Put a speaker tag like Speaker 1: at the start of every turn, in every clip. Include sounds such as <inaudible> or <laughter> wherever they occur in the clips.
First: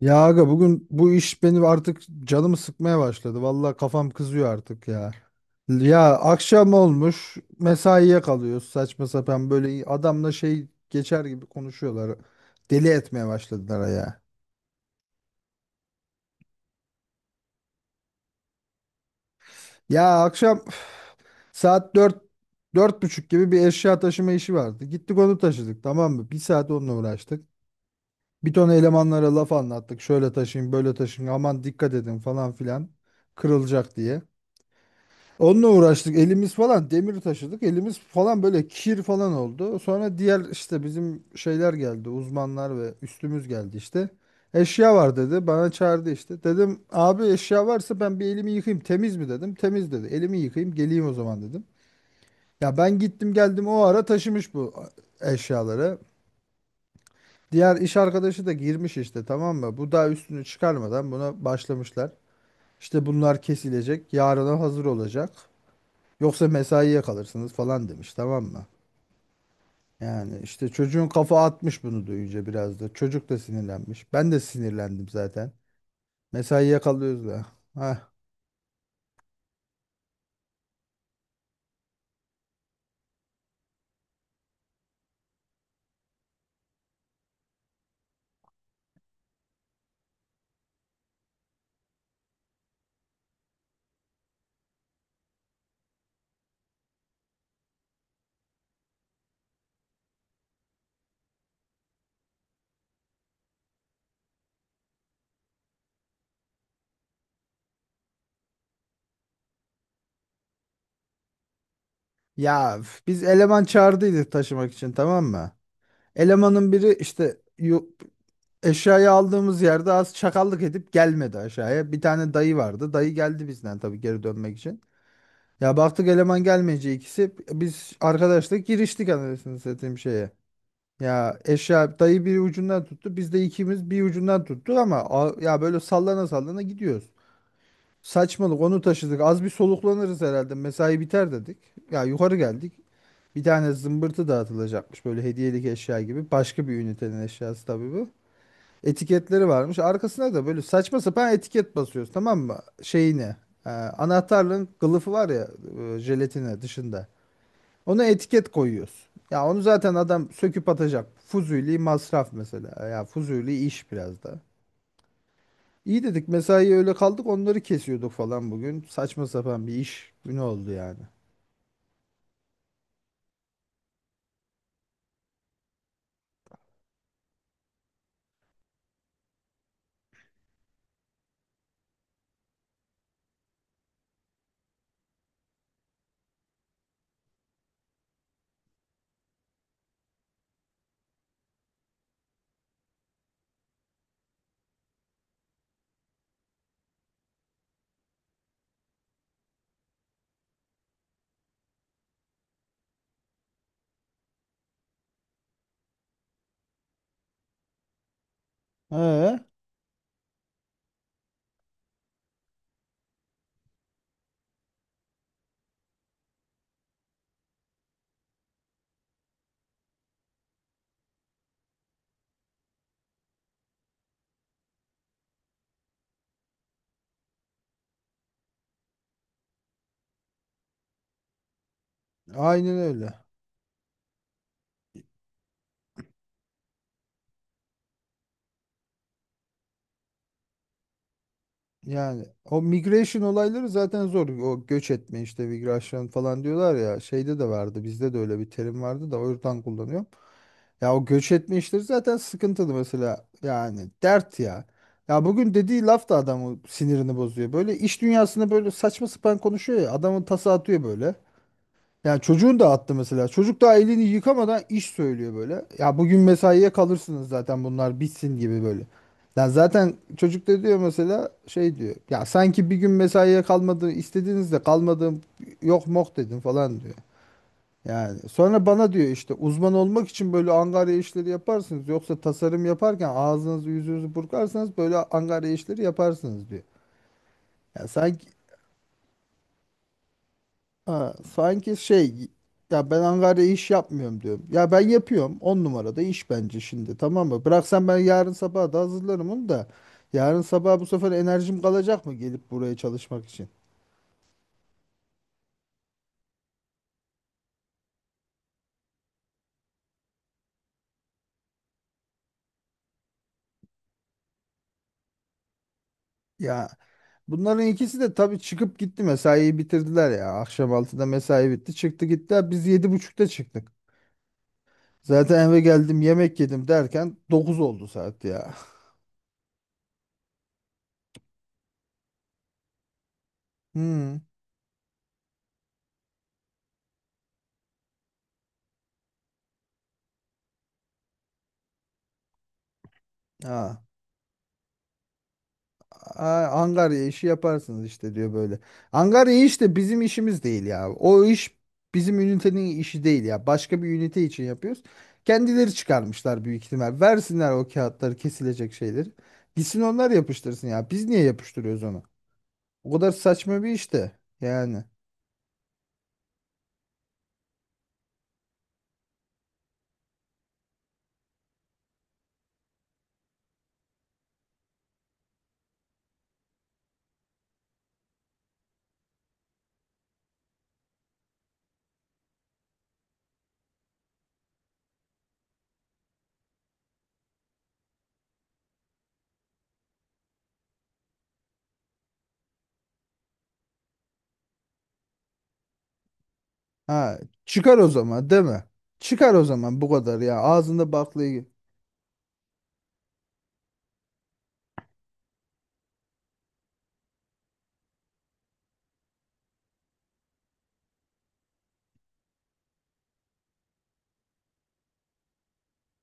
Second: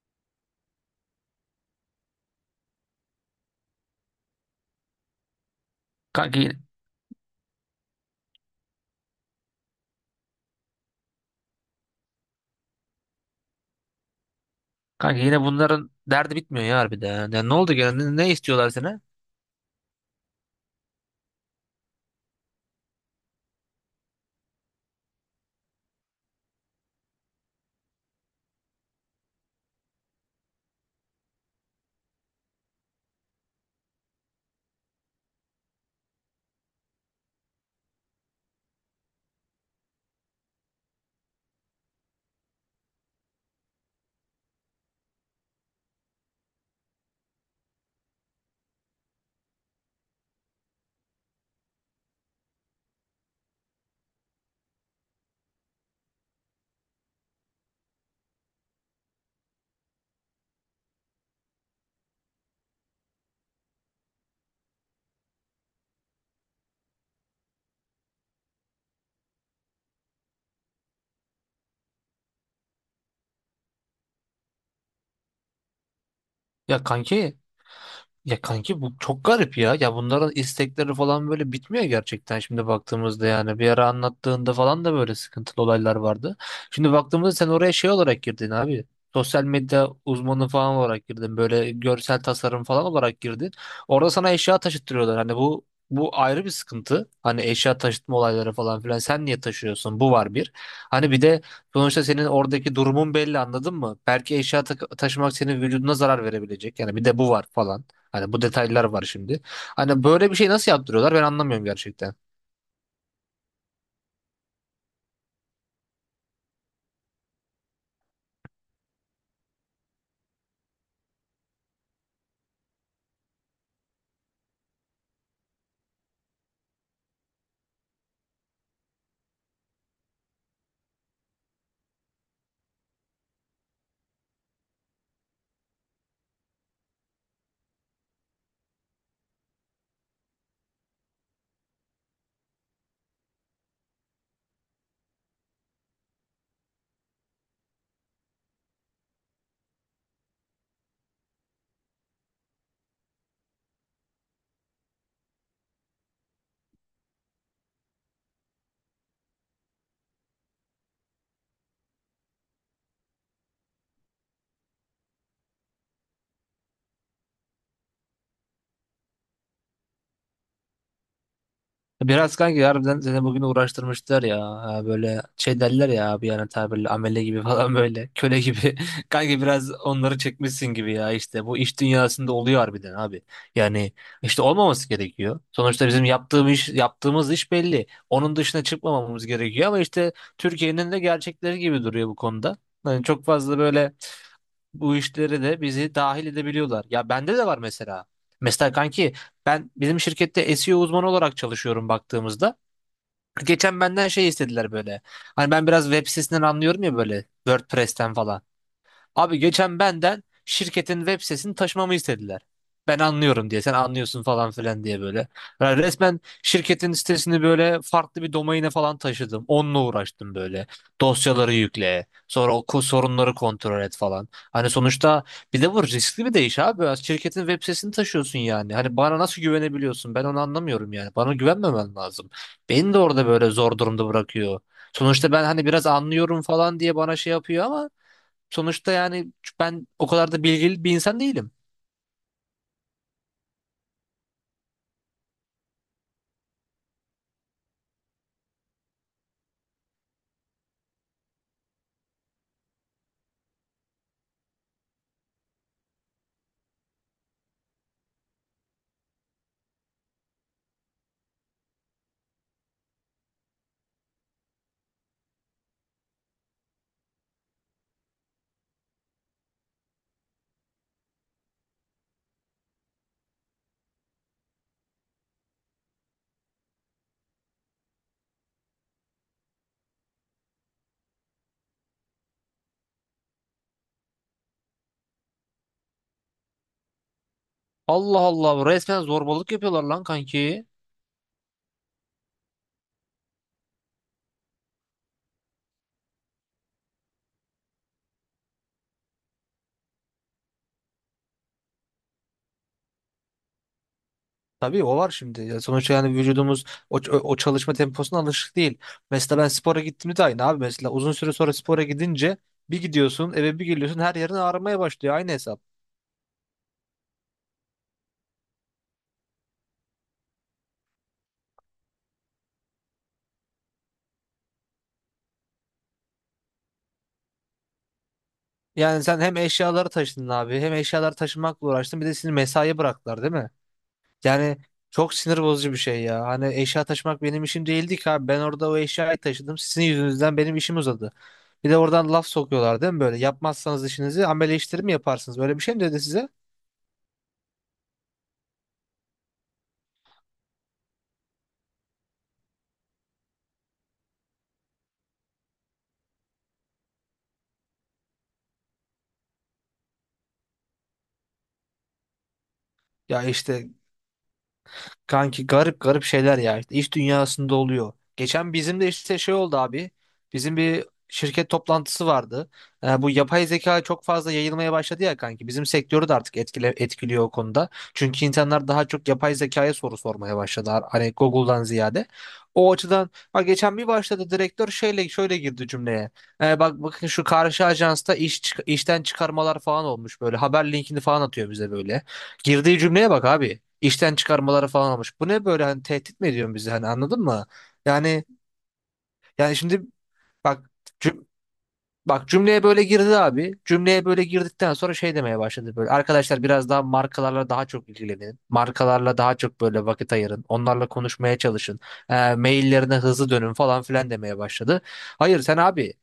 Speaker 1: Ya aga bugün bu iş benim artık canımı sıkmaya başladı. Vallahi kafam kızıyor artık ya. Ya
Speaker 2: Kanka yine,
Speaker 1: akşam olmuş mesaiye kalıyoruz saçma sapan böyle adamla şey geçer gibi konuşuyorlar. Deli etmeye başladılar ya.
Speaker 2: kanka yine, bunların derdi bitmiyor ya harbiden. Ya ne oldu gene? Ne istiyorlar sana?
Speaker 1: Ya akşam saat 4, 4:30 gibi bir eşya taşıma işi vardı. Gittik onu taşıdık, tamam mı? Bir saat onunla uğraştık. Bir ton elemanlara laf anlattık. Şöyle taşıyın böyle taşıyın aman dikkat edin falan filan kırılacak diye. Onunla uğraştık elimiz falan demir taşıdık, elimiz falan böyle kir falan oldu. Sonra diğer işte bizim şeyler geldi, uzmanlar ve üstümüz geldi işte. Eşya var dedi, bana çağırdı işte. Dedim abi eşya varsa ben bir elimi yıkayayım, temiz mi dedim. Temiz dedi, elimi yıkayayım geleyim o zaman dedim. Ya ben gittim geldim, o ara taşımış bu eşyaları. Diğer iş arkadaşı da girmiş işte, tamam mı? Bu daha üstünü çıkarmadan buna başlamışlar. İşte bunlar kesilecek, yarına hazır olacak. Yoksa mesaiye kalırsınız falan demiş, tamam mı? Yani işte çocuğun kafa atmış bunu duyunca biraz da. Çocuk da sinirlenmiş. Ben de sinirlendim zaten. Mesaiye
Speaker 2: Ya
Speaker 1: kalıyoruz
Speaker 2: kanki
Speaker 1: da. Hah.
Speaker 2: Ya kanki, bu çok garip ya. Ya bunların istekleri falan böyle bitmiyor gerçekten şimdi baktığımızda yani. Bir ara anlattığında falan da böyle sıkıntılı olaylar vardı. Şimdi baktığımızda sen oraya şey olarak girdin abi. Sosyal medya uzmanı falan olarak girdin. Böyle görsel tasarım falan olarak girdin. Orada sana eşya taşıttırıyorlar. Hani bu ayrı bir sıkıntı. Hani eşya taşıtma olayları falan filan. Sen niye taşıyorsun? Bu var bir. Hani bir de sonuçta senin oradaki durumun belli anladın mı? Belki taşımak senin vücuduna zarar verebilecek. Yani bir de bu var falan. Hani bu detaylar var şimdi. Hani böyle bir şey nasıl yaptırıyorlar ben anlamıyorum gerçekten.
Speaker 1: Ya üf, biz eleman çağırdıydık taşımak için, tamam mı? Elemanın biri işte eşyayı aldığımız yerde az çakallık edip gelmedi aşağıya. Bir tane dayı vardı. Dayı geldi bizden tabii geri dönmek için. Ya baktık eleman gelmeyince ikisi biz arkadaşla giriştik anasını satayım şeye. Ya eşya dayı bir ucundan tuttu. Biz de ikimiz bir ucundan tuttuk ama ya böyle sallana sallana gidiyoruz. Saçmalık onu taşıdık. Az bir soluklanırız herhalde. Mesai biter dedik. Ya yukarı geldik. Bir tane zımbırtı dağıtılacakmış böyle hediyelik eşya gibi. Başka bir ünitenin eşyası tabii bu. Etiketleri varmış. Arkasına da böyle saçma sapan etiket basıyoruz, tamam mı? Şeyine. Anahtarlığın kılıfı var ya, jelatine dışında. Ona etiket koyuyoruz. Ya onu zaten adam söküp atacak. Fuzuli masraf mesela. Ya fuzuli iş biraz da. İyi dedik, mesai öyle kaldık onları kesiyorduk falan bugün. Saçma sapan bir iş günü oldu yani.
Speaker 2: Biraz kanki harbiden seni bugün uğraştırmışlar ya. Ha, böyle şey derler ya abi yani tabirle amele gibi <laughs> falan böyle köle gibi. <laughs> Kanki biraz onları çekmişsin gibi ya işte bu iş dünyasında oluyor harbiden abi. Yani işte olmaması gerekiyor. Sonuçta bizim yaptığımız iş, yaptığımız iş belli. Onun dışına çıkmamamız gerekiyor ama işte Türkiye'nin de gerçekleri gibi duruyor bu konuda. Yani çok fazla böyle bu işlere de bizi dahil edebiliyorlar. Ya bende de var mesela. Mesela kanki ben bizim şirkette SEO uzmanı olarak çalışıyorum baktığımızda. Geçen benden şey istediler böyle. Hani ben biraz web sitesinden anlıyorum ya böyle WordPress'ten falan. Abi
Speaker 1: Ee,
Speaker 2: geçen benden şirketin web sitesini taşımamı istediler. Ben anlıyorum diye sen anlıyorsun falan filan diye böyle. Yani resmen şirketin sitesini böyle farklı bir domaine falan taşıdım. Onunla uğraştım böyle. Dosyaları yükle. Sonra sorunları kontrol et falan. Hani sonuçta bir de bu riskli bir de iş abi. Şirketin web sitesini taşıyorsun yani. Hani bana nasıl güvenebiliyorsun? Ben onu anlamıyorum yani. Bana güvenmemen lazım.
Speaker 1: aynen
Speaker 2: Beni de
Speaker 1: öyle.
Speaker 2: orada böyle zor durumda bırakıyor. Sonuçta ben hani biraz anlıyorum falan diye bana şey yapıyor ama sonuçta yani ben o kadar da bilgili bir insan değilim.
Speaker 1: Yani o migration olayları zaten zor. O göç etme işte, migration falan diyorlar ya. Şeyde de vardı. Bizde de öyle bir terim vardı da o yüzden kullanıyorum. Ya o göç etme işleri zaten sıkıntılı mesela. Yani dert ya. Ya bugün dediği laf da adamı sinirini bozuyor. Böyle iş dünyasında böyle saçma sapan konuşuyor ya. Adamın tası atıyor böyle. Yani çocuğun da attı mesela. Çocuk daha elini yıkamadan iş söylüyor böyle. Ya bugün mesaiye kalırsınız zaten bunlar bitsin gibi böyle. Ya zaten çocuk da diyor mesela, şey diyor. Ya sanki bir gün mesaiye kalmadı, istediğinizde kalmadım, yok mok dedim falan diyor. Yani sonra bana diyor işte uzman olmak için böyle angarya işleri yaparsınız. Yoksa tasarım yaparken ağzınızı yüzünüzü burkarsanız böyle angarya işleri yaparsınız diyor. Ya
Speaker 2: Allah
Speaker 1: sanki.
Speaker 2: Allah resmen zorbalık yapıyorlar lan kanki.
Speaker 1: Ha, sanki şey, ya ben Ankara'ya iş yapmıyorum diyorum. Ya ben yapıyorum. 10 numarada iş bence şimdi, tamam mı? Bıraksan ben yarın sabah da hazırlarım onu da. Yarın sabah bu sefer enerjim kalacak mı gelip buraya çalışmak için?
Speaker 2: Tabii o var şimdi. Ya sonuçta yani vücudumuz o çalışma temposuna alışık değil. Mesela ben spora gittiğimde de aynı abi. Mesela uzun süre sonra spora gidince bir gidiyorsun eve bir geliyorsun her yerin ağrımaya başlıyor. Aynı hesap.
Speaker 1: Ya bunların ikisi de tabii çıkıp gitti, mesaiyi bitirdiler ya. Akşam 6'da mesai bitti, çıktı gittiler. Biz 7:30'da çıktık. Zaten eve geldim yemek yedim derken 9 oldu saat ya.
Speaker 2: Yani sen hem eşyaları taşıdın abi hem eşyaları taşımakla uğraştın bir de seni mesaiye bıraktılar değil mi?
Speaker 1: Hmm.
Speaker 2: Yani çok sinir bozucu bir şey ya. Hani eşya taşımak benim işim değildi ki abi. Ben orada o eşyayı taşıdım. Sizin yüzünüzden benim işim uzadı. Bir de oradan laf sokuyorlar değil mi böyle?
Speaker 1: Ha.
Speaker 2: Yapmazsanız işinizi amele işleri mi yaparsınız? Böyle bir şey mi dedi size?
Speaker 1: Aa, angarya işi yaparsınız işte diyor böyle. Angarya işte bizim işimiz değil ya. O iş bizim ünitenin işi değil ya. Başka bir ünite için yapıyoruz. Kendileri çıkarmışlar büyük ihtimal. Versinler o kağıtları, kesilecek şeyleri. Gitsin onlar yapıştırsın ya. Biz niye yapıştırıyoruz onu? O kadar
Speaker 2: Ya
Speaker 1: saçma
Speaker 2: işte
Speaker 1: bir iş de. Yani.
Speaker 2: Kanki garip garip şeyler ya işte iş dünyasında oluyor. Geçen bizim de işte şey oldu abi. Bizim bir şirket toplantısı vardı. Bu yapay zeka çok fazla yayılmaya başladı ya kanki. Bizim sektörü de artık etkiliyor o konuda. Çünkü insanlar daha çok yapay zekaya soru sormaya başladılar. Hani Google'dan ziyade. O açıdan bak geçen bir başladı direktör şeyle şöyle girdi cümleye. Bak bakın şu karşı ajansta işten çıkarmalar falan olmuş böyle. Haber linkini falan atıyor bize böyle. Girdiği cümleye bak abi işten çıkarmaları falan olmuş. Bu ne böyle hani tehdit mi ediyorsun bizi hani
Speaker 1: Ha,
Speaker 2: anladın mı?
Speaker 1: çıkar o
Speaker 2: Yani
Speaker 1: zaman değil mi? Çıkar o
Speaker 2: yani
Speaker 1: zaman
Speaker 2: şimdi
Speaker 1: bu kadar ya.
Speaker 2: bak
Speaker 1: Ağzında baklayı.
Speaker 2: Bak, cümleye böyle girdi abi. Cümleye böyle girdikten sonra şey demeye başladı böyle. Arkadaşlar biraz daha markalarla daha çok ilgilenin. Markalarla daha çok böyle vakit ayırın. Onlarla konuşmaya çalışın. Maillerine hızlı dönün falan filan demeye başladı. Hayır sen abi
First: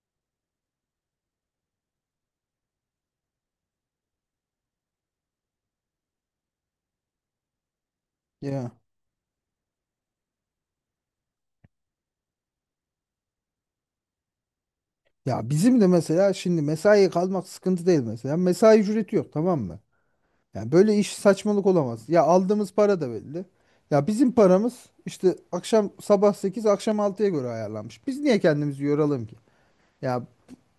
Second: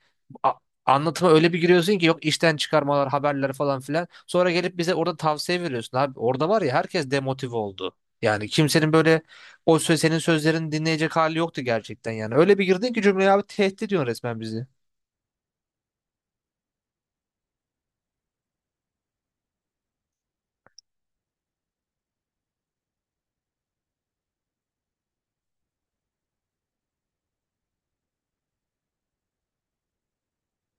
Speaker 2: a- anlatıma öyle bir giriyorsun ki yok işten çıkarmalar, haberler falan filan. Sonra gelip bize orada tavsiye veriyorsun abi. Orada var ya herkes demotive oldu. Yani
Speaker 1: Ya.
Speaker 2: kimsenin böyle senin sözlerini dinleyecek hali yoktu gerçekten yani. Öyle bir girdin ki cümleye abi tehdit ediyorsun resmen bizi.
Speaker 1: Ya bizim de mesela şimdi mesaiye kalmak sıkıntı değil mesela. Mesai ücreti yok, tamam mı? Yani böyle iş saçmalık olamaz. Ya aldığımız para da belli. Ya bizim paramız işte akşam sabah 8, akşam 6'ya göre ayarlanmış. Biz niye kendimizi yoralım ki? Ya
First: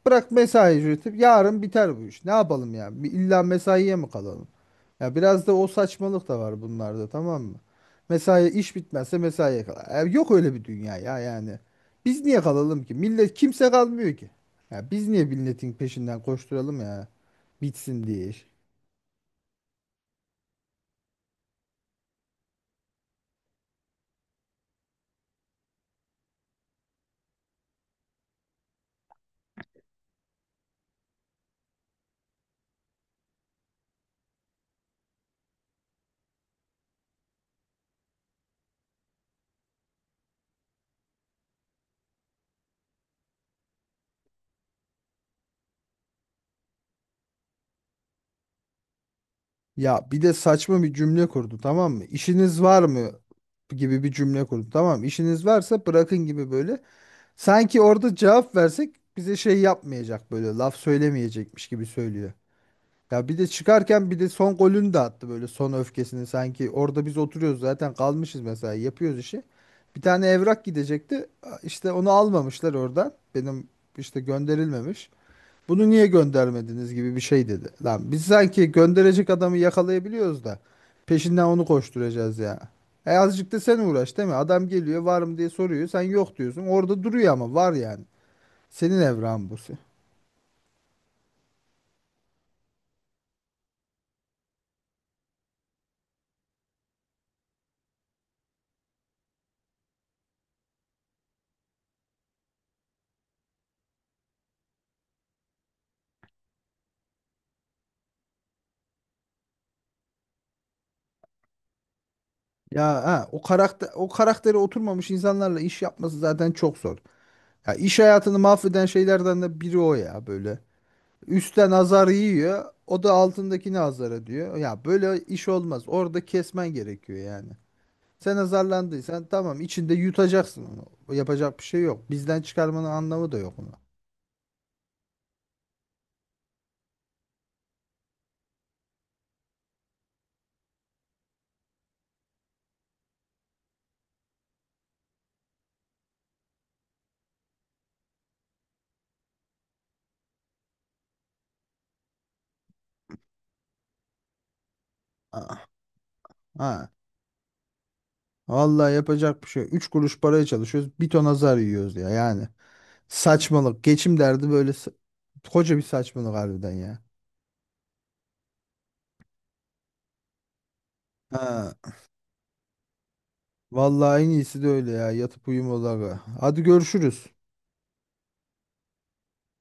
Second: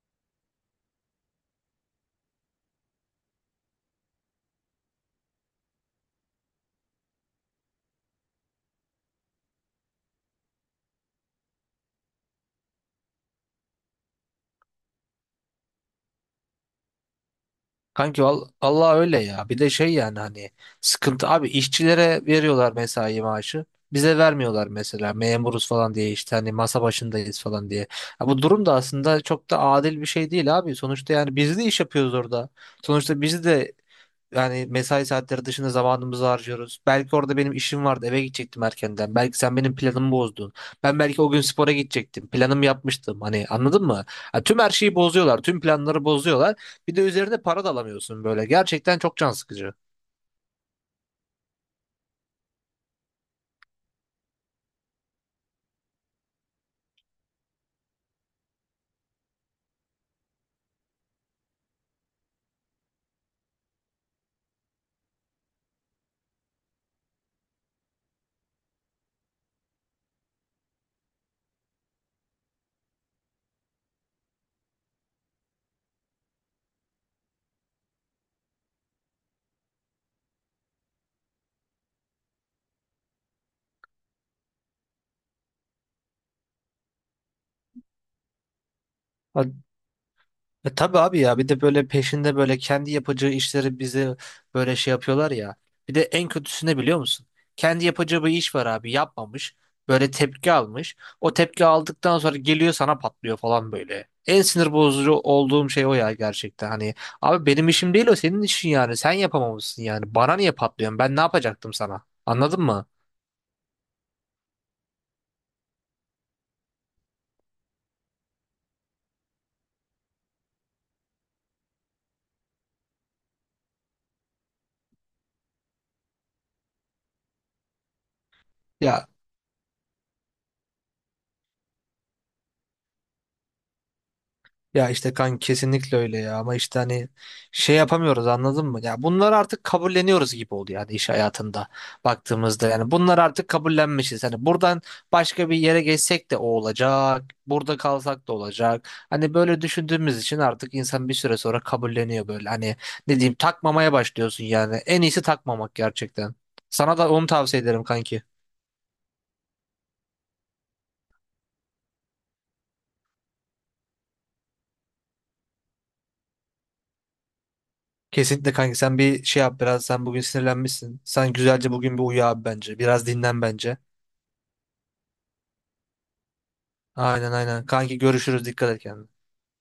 Speaker 1: bırak mesai üretip yarın biter bu iş. Ne yapalım ya? Bir İlla mesaiye mi kalalım? Ya biraz da o saçmalık da var bunlarda, tamam mı? Mesai iş bitmezse mesaiye kalar. Ya yok öyle bir dünya ya yani. Biz niye kalalım ki? Millet kimse kalmıyor ki. Ya biz niye milletin peşinden koşturalım ya? Bitsin
Speaker 2: Kanki
Speaker 1: diye iş.
Speaker 2: val Allah öyle ya. Bir de şey yani hani sıkıntı abi işçilere veriyorlar mesai maaşı. Bize vermiyorlar mesela memuruz falan diye işte hani masa başındayız falan diye. Ya bu durum da aslında çok da adil bir şey değil abi. Sonuçta yani biz de iş yapıyoruz orada. Sonuçta biz de yani mesai saatleri dışında zamanımızı harcıyoruz. Belki orada benim işim vardı, eve gidecektim erkenden. Belki sen benim planımı bozdun. Ben belki o gün spora gidecektim. Planımı yapmıştım. Hani anladın mı? Ha, tüm her şeyi bozuyorlar, tüm planları bozuyorlar. Bir de üzerine para da alamıyorsun böyle. Gerçekten çok can sıkıcı.
Speaker 1: Ya bir de saçma bir cümle kurdu, tamam mı? İşiniz var mı gibi bir cümle kurdu, tamam mı? İşiniz varsa bırakın gibi böyle. Sanki orada cevap versek bize şey yapmayacak böyle laf söylemeyecekmiş gibi söylüyor. Ya bir de çıkarken bir de son golünü de attı böyle, son öfkesini sanki orada biz oturuyoruz zaten kalmışız mesela yapıyoruz işi. Bir tane evrak gidecekti, işte onu almamışlar oradan benim, işte gönderilmemiş. Bunu niye göndermediniz gibi bir şey dedi. Lan biz sanki gönderecek adamı yakalayabiliyoruz da peşinden onu koşturacağız ya. E azıcık da sen uğraş değil mi? Adam geliyor, var mı diye soruyor. Sen yok diyorsun. Orada duruyor ama var yani. Senin evren bu.
Speaker 2: E tabii abi ya bir de böyle peşinde böyle kendi yapacağı işleri bize böyle şey yapıyorlar ya. Bir de en kötüsü ne biliyor musun? Kendi yapacağı bir iş var abi yapmamış. Böyle tepki almış. O tepki aldıktan sonra geliyor sana patlıyor falan böyle. En sinir bozucu olduğum şey o ya gerçekten. Hani abi benim işim değil o senin işin yani. Sen yapamamışsın yani. Bana niye patlıyorsun? Ben ne yapacaktım sana? Anladın mı?
Speaker 1: Ya ha, o karakter o karaktere oturmamış insanlarla iş yapması zaten çok zor. Ya iş hayatını mahveden şeylerden de biri o ya böyle. Üstten azar yiyor. O da altındakini azar ediyor. Ya böyle iş olmaz. Orada kesmen gerekiyor yani. Sen
Speaker 2: Ya
Speaker 1: azarlandıysan tamam, içinde yutacaksın onu. Yapacak bir şey yok. Bizden çıkarmanın anlamı da yok onu.
Speaker 2: Ya işte kan kesinlikle öyle ya ama işte hani şey yapamıyoruz anladın mı? Ya bunları artık kabulleniyoruz gibi oldu yani iş hayatında baktığımızda yani bunlar artık kabullenmişiz. Hani buradan başka bir yere geçsek de o olacak, burada kalsak da olacak. Hani böyle düşündüğümüz için artık insan bir süre sonra kabulleniyor böyle. Hani ne diyeyim takmamaya başlıyorsun yani. En iyisi
Speaker 1: Ha.
Speaker 2: takmamak gerçekten.
Speaker 1: Ha.
Speaker 2: Sana da onu tavsiye ederim kanki.
Speaker 1: Vallahi yapacak bir şey yok. Üç kuruş paraya çalışıyoruz. Bir ton azar yiyoruz ya yani. Saçmalık. Geçim derdi böyle koca bir saçmalık harbiden ya.
Speaker 2: Kesinlikle kanki sen bir şey yap biraz sen bugün sinirlenmişsin. Sen güzelce
Speaker 1: Ha.
Speaker 2: bugün bir uyu abi bence. Biraz dinlen bence.
Speaker 1: Vallahi en iyisi de öyle ya. Yatıp uyumaları. Hadi görüşürüz.
Speaker 2: Aynen aynen. Kanki görüşürüz. Dikkat et kendine.